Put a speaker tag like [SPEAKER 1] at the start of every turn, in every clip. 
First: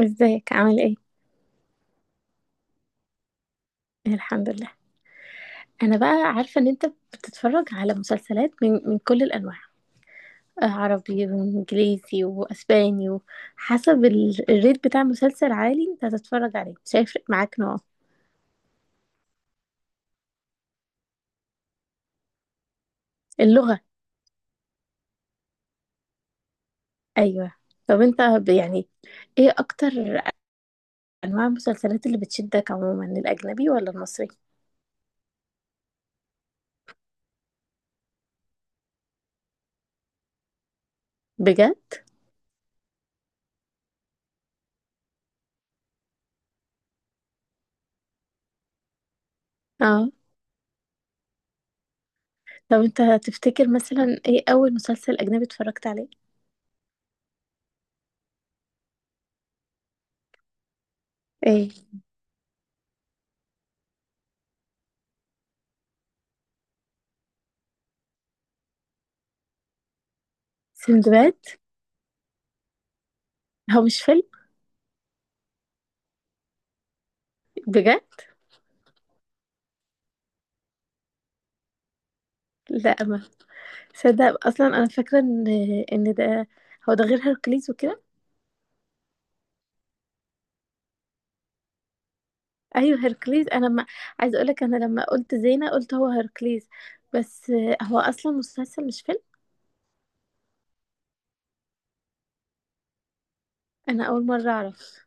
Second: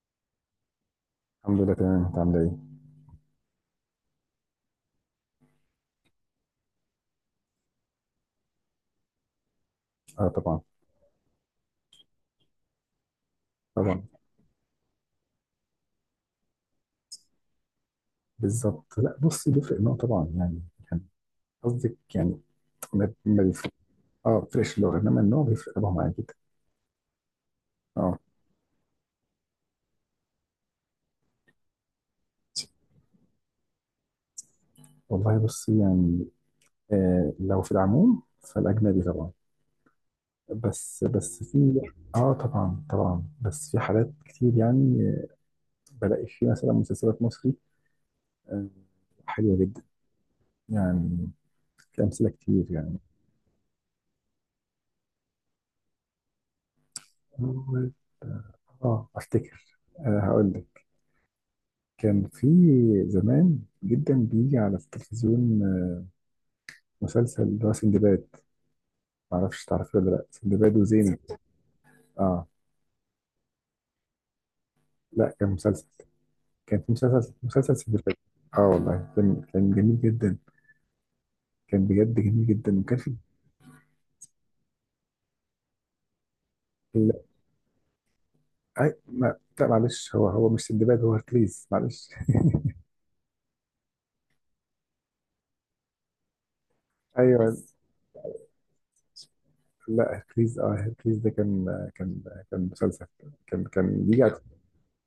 [SPEAKER 1] ازيك عامل ايه؟
[SPEAKER 2] الحمد لله، تمام. انت عامله ايه؟
[SPEAKER 1] الحمد لله. انا بقى عارفه ان انت بتتفرج على مسلسلات من كل الانواع.
[SPEAKER 2] اه، طبعا
[SPEAKER 1] آه، عربي وانجليزي واسباني، وحسب
[SPEAKER 2] طبعا.
[SPEAKER 1] الريت بتاع مسلسل عالي انت هتتفرج عليه، مش هيفرق معاك نوعه.
[SPEAKER 2] بالظبط. لا، بص، بيفرق النوع طبعا يعني. كان قصدك يعني ما بيفرق.
[SPEAKER 1] اللغه.
[SPEAKER 2] اه، بيفرقش اللغه، انما النوع بيفرق طبعا معايا جدا.
[SPEAKER 1] ايوه. طب
[SPEAKER 2] اه
[SPEAKER 1] انت يعني ايه اكتر انواع المسلسلات اللي بتشدك عموما، الاجنبي ولا المصري؟
[SPEAKER 2] والله بص يعني. لو في العموم فالاجنبي طبعا. بس
[SPEAKER 1] بجد؟
[SPEAKER 2] في... اه طبعا طبعا، بس في حالات كتير يعني، بلاقي في مثلا مسلسلات مصري، آه حلوه جدا
[SPEAKER 1] اه.
[SPEAKER 2] يعني. في امثله كتير
[SPEAKER 1] طب
[SPEAKER 2] يعني.
[SPEAKER 1] انت تفتكر مثلا ايه اول مسلسل اجنبي اتفرجت عليه؟
[SPEAKER 2] اه افتكر، هقول لك.
[SPEAKER 1] ايه؟
[SPEAKER 2] كان في زمان جدا بيجي على التلفزيون، مسلسل اللي هو سندباد. معرفش تعرفيه ولا لا. سندباد وزينة.
[SPEAKER 1] سندباد.
[SPEAKER 2] اه.
[SPEAKER 1] هو مش فيلم؟
[SPEAKER 2] لا، كان مسلسل. كان في مسلسل
[SPEAKER 1] بجد؟
[SPEAKER 2] سندباد. اه والله، كان جميل جدا. كان بجد جميل جدا،
[SPEAKER 1] لا،
[SPEAKER 2] وكان في...
[SPEAKER 1] ما صدق اصلا. انا فاكره ان ده، هو ده
[SPEAKER 2] لا،
[SPEAKER 1] غير هيركليز وكده.
[SPEAKER 2] أي... ما... لا معلش، هو مش سندباد، هو هركليز، معلش.
[SPEAKER 1] ايوه، هيركليز. انا ما عايزه اقول لك، انا لما قلت زينه قلت هو هيركليز. بس
[SPEAKER 2] ايوه.
[SPEAKER 1] هو اصلا مسلسل مش فيلم.
[SPEAKER 2] لا، هركليز ده كان كان مسلسل. كان
[SPEAKER 1] انا
[SPEAKER 2] بيجي
[SPEAKER 1] اول
[SPEAKER 2] على...
[SPEAKER 1] مره اعرف.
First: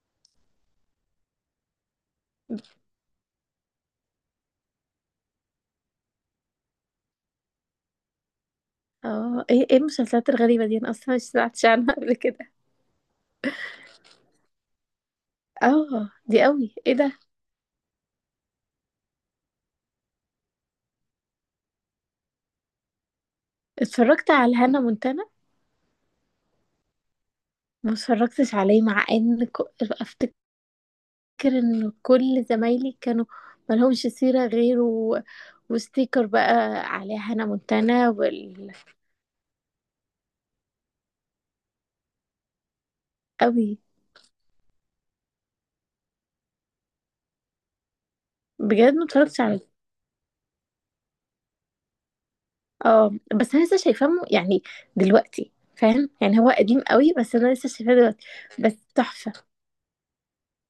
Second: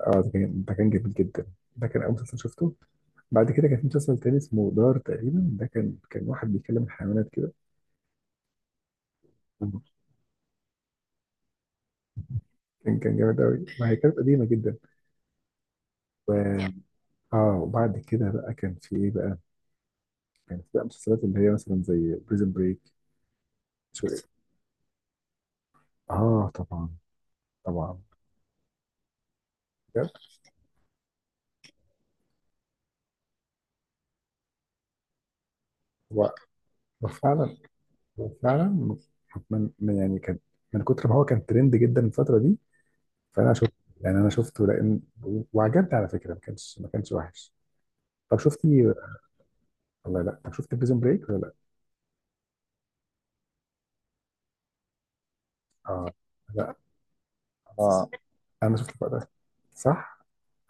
[SPEAKER 2] اه، ده كان جميل جدا. ده كان اول مسلسل شفته. بعد كده كان في مسلسل تاني اسمه دار تقريبا، ده كان واحد بيكلم الحيوانات كده.
[SPEAKER 1] اه. ايه
[SPEAKER 2] كان
[SPEAKER 1] المسلسلات الغريبه دي؟ انا اصلا مش سمعتش عنها قبل كده.
[SPEAKER 2] كان جامد قوي، ما هي كانت قديمه جدا.
[SPEAKER 1] اه،
[SPEAKER 2] و...
[SPEAKER 1] دي قوي. ايه ده؟
[SPEAKER 2] اه، وبعد كده بقى كان في ايه بقى. كان في بقى مسلسلات اللي هي مثلا زي بريزن بريك. شو.
[SPEAKER 1] اتفرجت على هانا مونتانا.
[SPEAKER 2] اه طبعا
[SPEAKER 1] ما
[SPEAKER 2] طبعا.
[SPEAKER 1] اتفرجتش عليه.
[SPEAKER 2] بجد.
[SPEAKER 1] افتكر ان كل زمايلي كانوا ملهمش سيره غيره وستيكر
[SPEAKER 2] هو
[SPEAKER 1] بقى
[SPEAKER 2] هو
[SPEAKER 1] على هانا
[SPEAKER 2] فعلا،
[SPEAKER 1] مونتانا.
[SPEAKER 2] هو فعلا يعني كان من كتر ما هو كان ترند جدا الفتره دي، فانا
[SPEAKER 1] قوي.
[SPEAKER 2] شفت. يعني انا شفته، لان وعجبني على فكره، ما كانش وحش. طب
[SPEAKER 1] بجد
[SPEAKER 2] شفتي.
[SPEAKER 1] ما اتفرجتش عليه.
[SPEAKER 2] لا لا، طب شفت بريزون بريك ولا لا؟
[SPEAKER 1] اه بس انا لسه شايفاه يعني دلوقتي، فاهم؟
[SPEAKER 2] اه.
[SPEAKER 1] يعني هو
[SPEAKER 2] لا،
[SPEAKER 1] قديم قوي بس انا لسه شايفاه
[SPEAKER 2] اه،
[SPEAKER 1] دلوقتي. بس
[SPEAKER 2] انا شفت الفرق ده،
[SPEAKER 1] تحفة.
[SPEAKER 2] صح؟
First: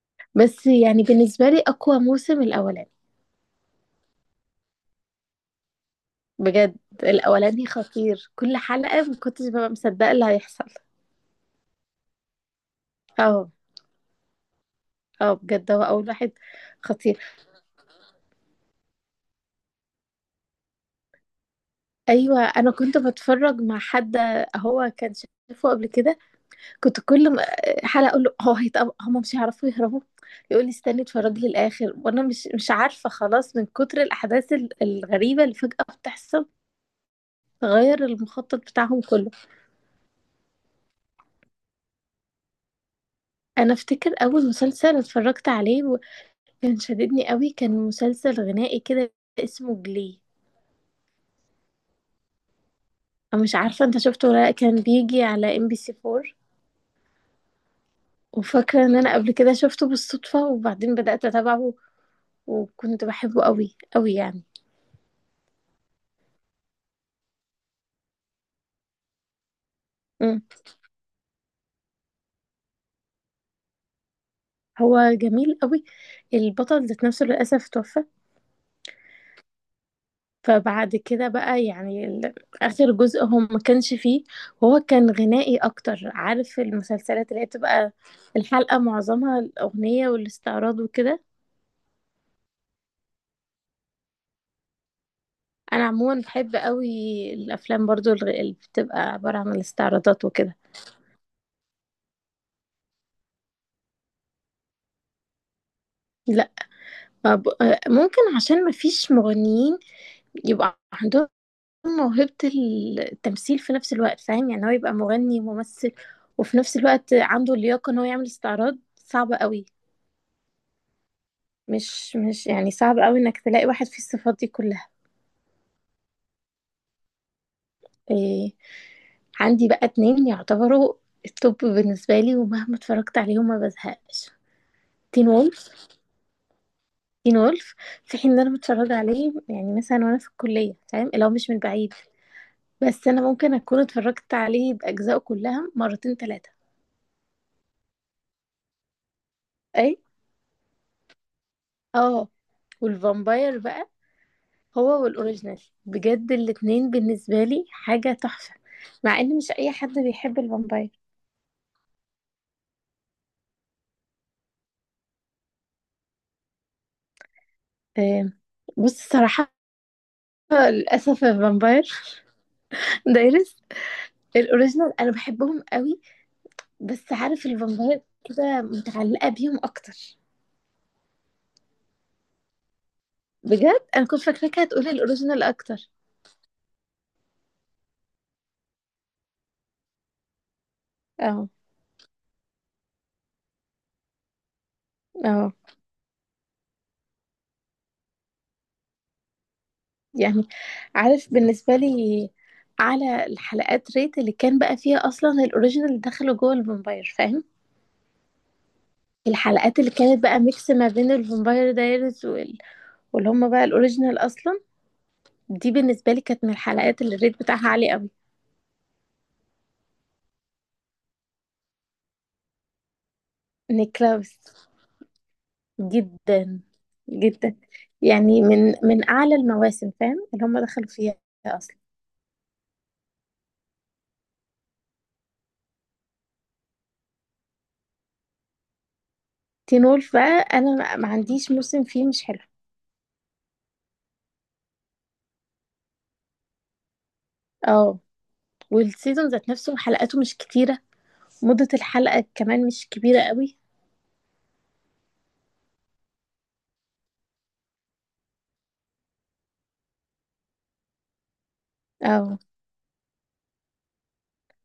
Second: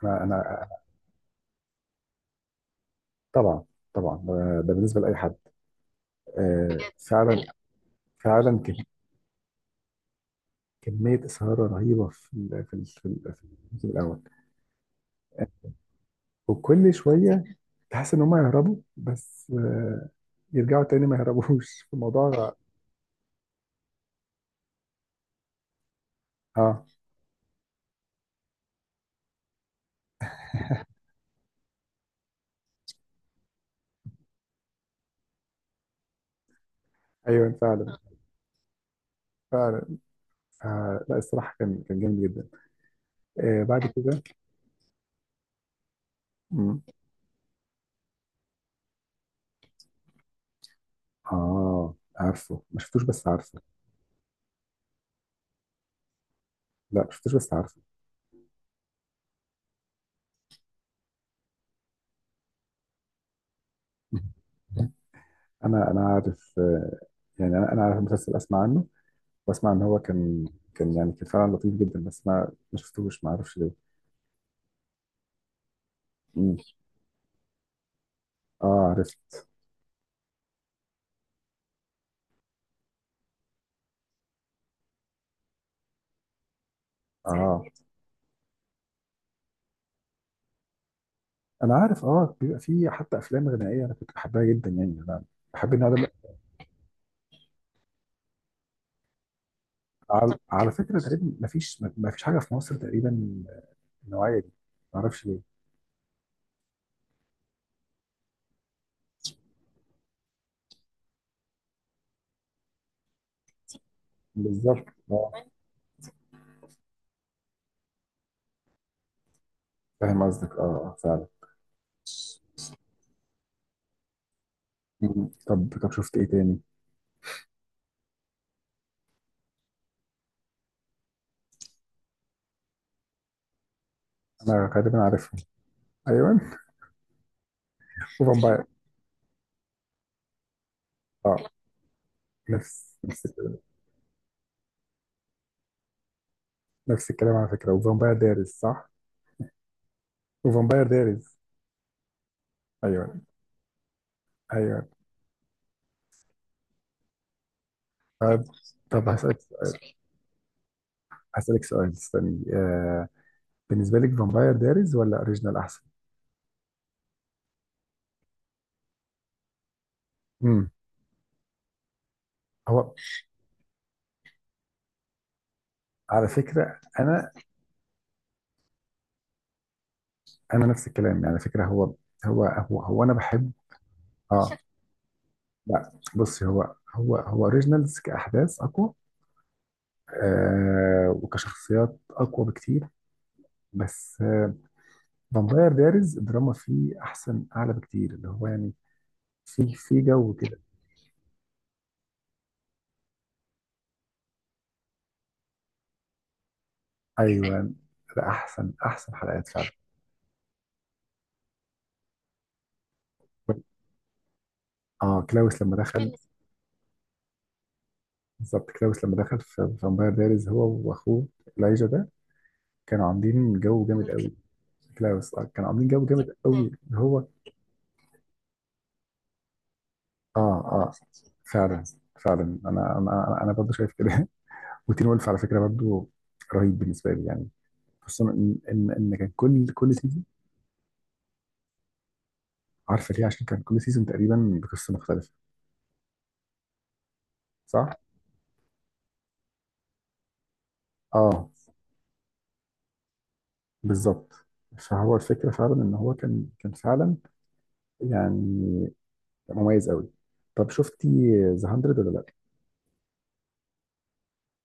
[SPEAKER 2] انا
[SPEAKER 1] بس
[SPEAKER 2] انا
[SPEAKER 1] يعني بالنسبة لي اقوى موسم الاولاني.
[SPEAKER 2] طبعا طبعا، ده بالنسبه لاي حد. آه،
[SPEAKER 1] بجد.
[SPEAKER 2] فعلا
[SPEAKER 1] الاولاني خطير، كل
[SPEAKER 2] فعلا.
[SPEAKER 1] حلقة ما كنتش ببقى مصدقة اللي هيحصل.
[SPEAKER 2] كميه اثاره رهيبه في
[SPEAKER 1] اه
[SPEAKER 2] الموسم الاول.
[SPEAKER 1] اه، بجد هو اول واحد
[SPEAKER 2] وكل
[SPEAKER 1] خطير.
[SPEAKER 2] شويه تحس ان هم يهربوا، بس، يرجعوا تاني، ما يهربوش في
[SPEAKER 1] ايوه،
[SPEAKER 2] الموضوع.
[SPEAKER 1] انا كنت بتفرج مع حد هو كان شايفه قبل كده.
[SPEAKER 2] اه
[SPEAKER 1] كنت كل حلقة اقول له هو هم مش هيعرفوا يهربوا. يقول لي استني اتفرج لي الاخر، وانا مش عارفة خلاص من كتر الاحداث الغريبة اللي فجأة بتحصل،
[SPEAKER 2] ايوه، فعلا
[SPEAKER 1] غير المخطط بتاعهم كله.
[SPEAKER 2] فعلا. آه لا، الصراحه كان جامد جدا. آه
[SPEAKER 1] انا
[SPEAKER 2] بعد
[SPEAKER 1] افتكر
[SPEAKER 2] كده.
[SPEAKER 1] اول مسلسل اتفرجت عليه وكان
[SPEAKER 2] مم.
[SPEAKER 1] شددني قوي كان مسلسل غنائي كده، اسمه جلي.
[SPEAKER 2] اه، عارفه، ما شفتوش، بس
[SPEAKER 1] انا مش
[SPEAKER 2] عارفه.
[SPEAKER 1] عارفة انت شفته ولا لأ، كان بيجي على ام بي سي 4.
[SPEAKER 2] لا، ما شفتوش، بس عارفه.
[SPEAKER 1] وفاكرة ان انا قبل كده شفته بالصدفة وبعدين بدأت اتابعه، وكنت بحبه قوي قوي يعني.
[SPEAKER 2] انا عارف، يعني انا عارف المسلسل، اسمع عنه واسمع ان هو كان... كان يعني كان فعلا لطيف جدا، بس انا ما شفتوش، ما اعرفش ليه.
[SPEAKER 1] هو جميل قوي.
[SPEAKER 2] مم.
[SPEAKER 1] البطل ذات نفسه للأسف توفى.
[SPEAKER 2] اه، عرفت.
[SPEAKER 1] فبعد كده بقى يعني آخر جزء هو ما كانش فيه. وهو كان غنائي أكتر، عارف المسلسلات اللي هي
[SPEAKER 2] اه،
[SPEAKER 1] بتبقى الحلقة معظمها الأغنية والاستعراض وكده.
[SPEAKER 2] انا عارف، بيبقى فيه حتى افلام غنائيه، انا كنت بحبها جدا يعني. انا بحب
[SPEAKER 1] أنا
[SPEAKER 2] النوع ده.
[SPEAKER 1] عموما بحب قوي الأفلام برضو، اللي بتبقى عبارة عن الاستعراضات
[SPEAKER 2] على,
[SPEAKER 1] وكده.
[SPEAKER 2] على فكره تقريبا ما فيش حاجه في مصر تقريبا النوعيه دي. ما اعرفش ليه.
[SPEAKER 1] لا، ما ممكن عشان ما فيش مغنيين يبقى عندهم موهبة التمثيل في نفس الوقت، فاهم؟ يعني هو
[SPEAKER 2] بالظبط.
[SPEAKER 1] يبقى
[SPEAKER 2] اه،
[SPEAKER 1] مغني وممثل، وفي نفس الوقت عنده اللياقة ان هو يعمل استعراض، صعبة قوي.
[SPEAKER 2] فاهم قصدك، فعلا.
[SPEAKER 1] مش يعني صعب قوي انك تلاقي واحد فيه الصفات دي كلها.
[SPEAKER 2] مم. طب شفت ايه تاني.
[SPEAKER 1] إيه؟ عندي بقى اتنين يعتبروا التوب بالنسبة لي، ومهما اتفرجت عليهم ما بزهقش.
[SPEAKER 2] انا غالبا
[SPEAKER 1] تين
[SPEAKER 2] عارفهم.
[SPEAKER 1] وولف.
[SPEAKER 2] ايوه.
[SPEAKER 1] تين وولف، في حين ان انا
[SPEAKER 2] وفامباير.
[SPEAKER 1] متفرجة عليه يعني مثلا وانا في الكلية، فاهم؟ لو
[SPEAKER 2] اه،
[SPEAKER 1] مش من بعيد.
[SPEAKER 2] نفس
[SPEAKER 1] بس انا
[SPEAKER 2] نفس
[SPEAKER 1] ممكن
[SPEAKER 2] الكلام.
[SPEAKER 1] اكون اتفرجت عليه باجزائه كلها مرتين ثلاثة.
[SPEAKER 2] نفس الكلام على فكرة. وفامباير دايريز صح؟ وفامباير دايريز.
[SPEAKER 1] اه،
[SPEAKER 2] أيوه
[SPEAKER 1] والفامباير بقى
[SPEAKER 2] أيوه.
[SPEAKER 1] هو والاوريجينال بجد الاتنين بالنسبة لي حاجة
[SPEAKER 2] طب
[SPEAKER 1] تحفة،
[SPEAKER 2] طب
[SPEAKER 1] مع ان
[SPEAKER 2] هسألك
[SPEAKER 1] مش اي حد
[SPEAKER 2] سؤال.
[SPEAKER 1] بيحب الفامباير.
[SPEAKER 2] هسألك سؤال، استني. بالنسبة لك فامباير دايريز ولا أوريجينال أحسن؟
[SPEAKER 1] آه، بص الصراحة،
[SPEAKER 2] امم.
[SPEAKER 1] للأسف الفامباير
[SPEAKER 2] هو
[SPEAKER 1] دايرس، الاوريجينال انا بحبهم قوي
[SPEAKER 2] على فكرة
[SPEAKER 1] بس،
[SPEAKER 2] أنا،
[SPEAKER 1] عارف، الفامباير كده متعلقة بيهم اكتر.
[SPEAKER 2] أنا نفس الكلام يعني على فكرة. هو هو أنا بحب.
[SPEAKER 1] بجد انا كنت
[SPEAKER 2] آه
[SPEAKER 1] فاكراك هتقولي الاوريجينال اكتر.
[SPEAKER 2] لا بصي، هو هو أوريجينالز كأحداث أقوى، آه،
[SPEAKER 1] اه
[SPEAKER 2] وكشخصيات أقوى بكتير. بس،
[SPEAKER 1] اه،
[SPEAKER 2] فامباير دايريز الدراما فيه أحسن أعلى بكتير، اللي هو يعني في جو
[SPEAKER 1] يعني
[SPEAKER 2] كده.
[SPEAKER 1] عارف، بالنسبة لي على الحلقات ريت اللي كان بقى فيها اصلا الاوريجينال دخلوا جوه الفامباير، فاهم؟
[SPEAKER 2] ايوه، ده احسن احسن حلقات فعلا.
[SPEAKER 1] الحلقات اللي كانت بقى ميكس ما بين الفامباير دايرز واللي هم بقى الاوريجينال اصلا،
[SPEAKER 2] اه، كلاوس
[SPEAKER 1] دي
[SPEAKER 2] لما
[SPEAKER 1] بالنسبه
[SPEAKER 2] دخل.
[SPEAKER 1] لي كانت من الحلقات اللي الريت بتاعها عالي قوي.
[SPEAKER 2] بالظبط، كلاوس لما دخل في فامباير دايريز، هو واخوه elijah ده، كانوا عاملين جو جامد قوي.
[SPEAKER 1] نيكلاوس.
[SPEAKER 2] كلاوس، كانوا عاملين جو جامد
[SPEAKER 1] جدا
[SPEAKER 2] قوي هو. اه
[SPEAKER 1] جدا، يعني من اعلى المواسم، فاهم؟ اللي هم دخلوا
[SPEAKER 2] اه
[SPEAKER 1] فيها اصلا.
[SPEAKER 2] فعلا فعلا. انا برضه شايف كده. وتين وولف على فكره برضه رهيب بالنسبه لي يعني، خصوصا ان كان كل
[SPEAKER 1] تين
[SPEAKER 2] كل
[SPEAKER 1] وولف
[SPEAKER 2] سيزون...
[SPEAKER 1] بقى انا ما عنديش موسم فيه مش حلو.
[SPEAKER 2] عارفه ليه؟ عشان كان كل سيزون تقريبا بقصه مختلفه، صح؟
[SPEAKER 1] اه، والسيزون ذات نفسه حلقاته مش كتيره،
[SPEAKER 2] اه
[SPEAKER 1] مده الحلقه كمان مش كبيره قوي.
[SPEAKER 2] بالظبط. فهو الفكرة فعلا ان هو كان فعلا يعني مميز قوي. طب شفتي ذا 100 ولا لا؟
[SPEAKER 1] اه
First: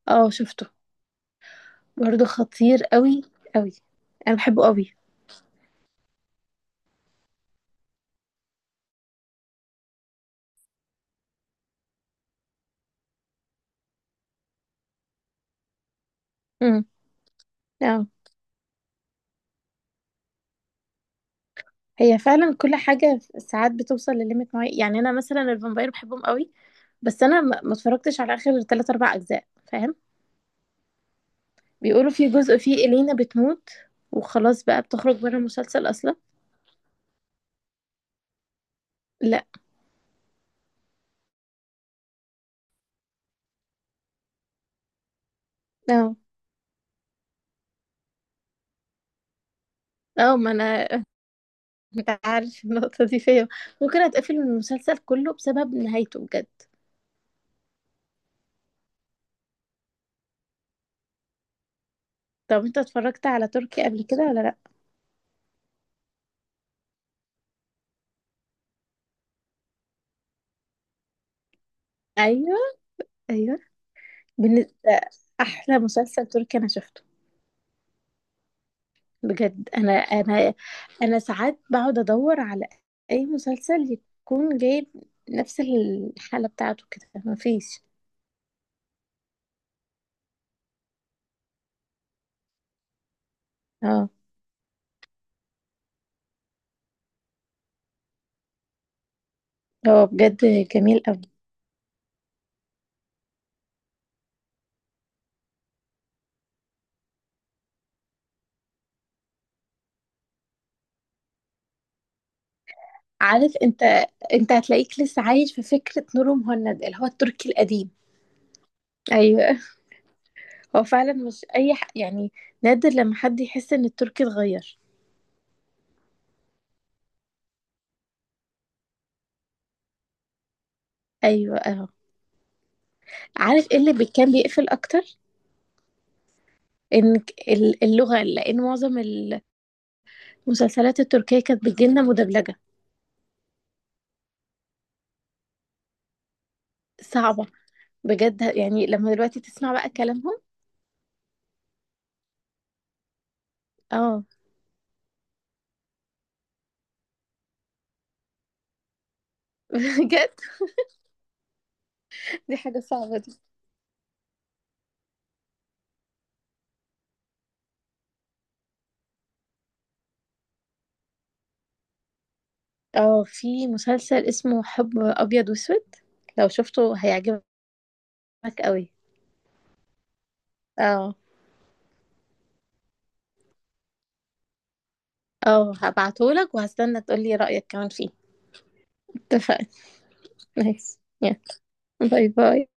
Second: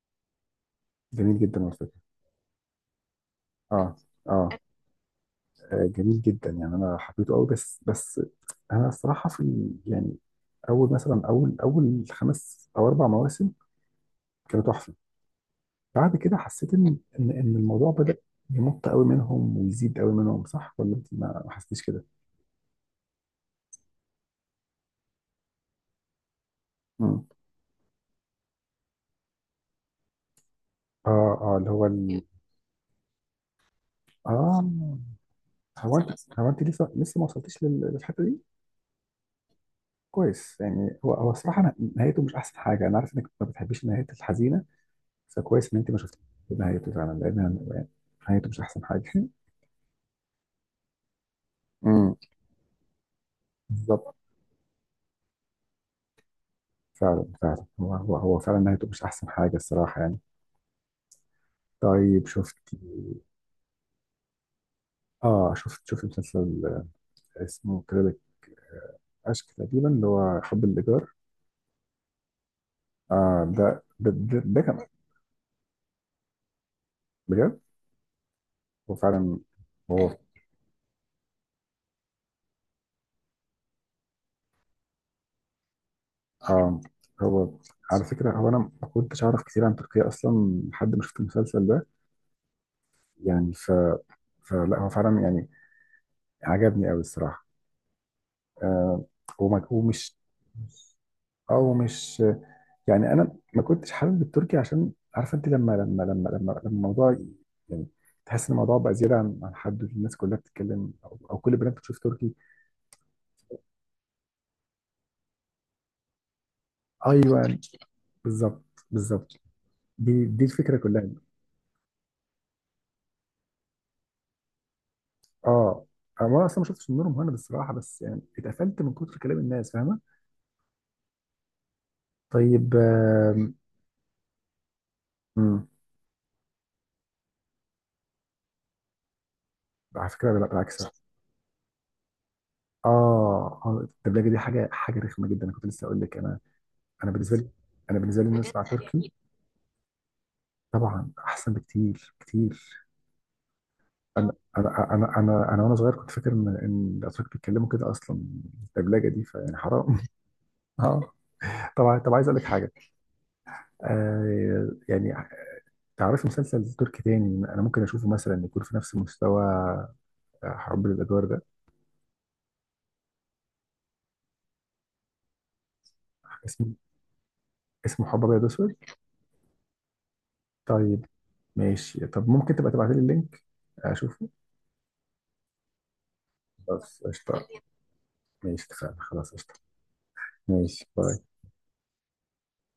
[SPEAKER 1] اه، شفته.
[SPEAKER 2] جميل جدا على فكرة.
[SPEAKER 1] برضه خطير قوي قوي.
[SPEAKER 2] اه
[SPEAKER 1] انا
[SPEAKER 2] اه،
[SPEAKER 1] بحبه قوي.
[SPEAKER 2] جميل جدا يعني، انا حبيته قوي، بس انا الصراحة يعني اول مثلا اول خمس او اربع مواسم كانوا تحفة. بعد كده حسيت
[SPEAKER 1] امم
[SPEAKER 2] ان، إن الموضوع
[SPEAKER 1] اه
[SPEAKER 2] بدأ يمط قوي منهم ويزيد قوي منهم. صح ولا انت ما حسيتيش كده؟
[SPEAKER 1] هي فعلا كل حاجة ساعات بتوصل لليميت معين. يعني أنا مثلا الفامباير بحبهم قوي بس
[SPEAKER 2] امم.
[SPEAKER 1] أنا ما اتفرجتش على آخر تلات أربع أجزاء، فاهم؟
[SPEAKER 2] اه اه، اللي هو.
[SPEAKER 1] بيقولوا في جزء فيه إلينا بتموت، وخلاص
[SPEAKER 2] اه،
[SPEAKER 1] بقى بتخرج بره المسلسل
[SPEAKER 2] هو انت
[SPEAKER 1] أصلا.
[SPEAKER 2] هو انت لسه ما وصلتيش للحته دي.
[SPEAKER 1] لا.
[SPEAKER 2] كويس، يعني هو الصراحه، نهايته مش احسن حاجه، انا عارف انك ما بتحبيش النهايات الحزينه، فكويس ان انت ما
[SPEAKER 1] اه
[SPEAKER 2] شفتيش نهايته، فعلا لان. يعني نهايته مش احسن حاجه
[SPEAKER 1] اه، ما أنا
[SPEAKER 2] امم.
[SPEAKER 1] أنت عارف النقطة دي فيا، ممكن
[SPEAKER 2] بالظبط.
[SPEAKER 1] أتقفل من المسلسل كله بسبب نهايته بجد.
[SPEAKER 2] فعلا فعلا، هو فعلا نهايته مش احسن حاجه الصراحه يعني. طيب
[SPEAKER 1] طب
[SPEAKER 2] شفت.
[SPEAKER 1] أنت اتفرجت على تركي قبل كده ولا لأ؟
[SPEAKER 2] اه، شفت مسلسل، اسمه كريدت اشك تقريبا، اللي هو حب الايجار.
[SPEAKER 1] أيوه
[SPEAKER 2] آه،
[SPEAKER 1] أيوه،
[SPEAKER 2] ده كان...
[SPEAKER 1] بالنسبة أحلى مسلسل تركي أنا شفته.
[SPEAKER 2] بجد. هو فعلا.
[SPEAKER 1] بجد انا
[SPEAKER 2] هو
[SPEAKER 1] انا انا ساعات بقعد ادور على اي مسلسل يكون جايب نفس الحالة
[SPEAKER 2] آه
[SPEAKER 1] بتاعته كده،
[SPEAKER 2] هو
[SPEAKER 1] مفيش.
[SPEAKER 2] على فكرة، هو أنا ما كنتش أعرف كتير عن تركيا أصلا لحد ما شفت المسلسل ده. يعني.
[SPEAKER 1] اه،
[SPEAKER 2] فلا هو فعلا يعني عجبني أوي الصراحة. آه
[SPEAKER 1] هو
[SPEAKER 2] ومش...
[SPEAKER 1] بجد جميل قوي.
[SPEAKER 2] أو مش يعني أنا ما كنتش حابب التركي، عشان عارفة، أنت لما الموضوع يعني تحس إن الموضوع بقى زيادة عن حد، الناس كلها بتتكلم، أو كل البنات بتشوف تركي.
[SPEAKER 1] عارف انت هتلاقيك لسه عايش في فكرة نور مهند اللي هو التركي
[SPEAKER 2] أيوه
[SPEAKER 1] القديم.
[SPEAKER 2] بالظبط بالظبط،
[SPEAKER 1] ايوه،
[SPEAKER 2] دي الفكرة
[SPEAKER 1] هو
[SPEAKER 2] كلها.
[SPEAKER 1] فعلا مش اي يعني نادر لما حد يحس ان التركي اتغير.
[SPEAKER 2] اه، انا اصلا ما شفتش النور مهند الصراحه، بس يعني اتقفلت من كتر كلام الناس، فاهمه.
[SPEAKER 1] ايوه، اه.
[SPEAKER 2] طيب.
[SPEAKER 1] عارف ايه اللي كان بيقفل اكتر؟
[SPEAKER 2] مم.
[SPEAKER 1] ان اللغة، لان معظم
[SPEAKER 2] على فكره لا، بالعكس.
[SPEAKER 1] المسلسلات التركية كانت بتجيلنا مدبلجة،
[SPEAKER 2] اه، الدبلجه دي حاجه رخمه جدا. انا كنت لسه اقول لك، انا، انا بالنسبه
[SPEAKER 1] صعبة.
[SPEAKER 2] لي انا بالنسبه لي ان
[SPEAKER 1] بجد
[SPEAKER 2] أنا اسمع
[SPEAKER 1] يعني
[SPEAKER 2] تركي،
[SPEAKER 1] لما دلوقتي تسمع بقى كلامهم.
[SPEAKER 2] طبعا احسن بكتير كتير.
[SPEAKER 1] اه،
[SPEAKER 2] انا وانا صغير كنت فاكر ان ان الاتراك بيتكلموا كده اصلا. الدبلجه دي فيعني حرام
[SPEAKER 1] بجد
[SPEAKER 2] اه طبعا. طب عايز اقول لك
[SPEAKER 1] دي
[SPEAKER 2] حاجه،
[SPEAKER 1] حاجة صعبة دي.
[SPEAKER 2] يعني تعرفي مسلسل تركي تاني انا ممكن اشوفه مثلا يكون في نفس مستوى حب الادوار ده.
[SPEAKER 1] اه، في مسلسل اسمه حب أبيض وأسود، لو
[SPEAKER 2] اسمه
[SPEAKER 1] شفته هيعجبك
[SPEAKER 2] اسمه حب ابيض اسود.
[SPEAKER 1] قوي.
[SPEAKER 2] طيب،
[SPEAKER 1] اه
[SPEAKER 2] ماشي. طب ممكن تبقى تبعت لي اللينك اشوفه.
[SPEAKER 1] اه، هبعتهولك
[SPEAKER 2] خلاص
[SPEAKER 1] وهستنى تقولي
[SPEAKER 2] قشطه.
[SPEAKER 1] رأيك كمان فيه.
[SPEAKER 2] ماشي، اتفقنا. خلاص قشطه.
[SPEAKER 1] اتفقنا.
[SPEAKER 2] ماشي،
[SPEAKER 1] نايس،
[SPEAKER 2] باي.
[SPEAKER 1] يلا. باي باي.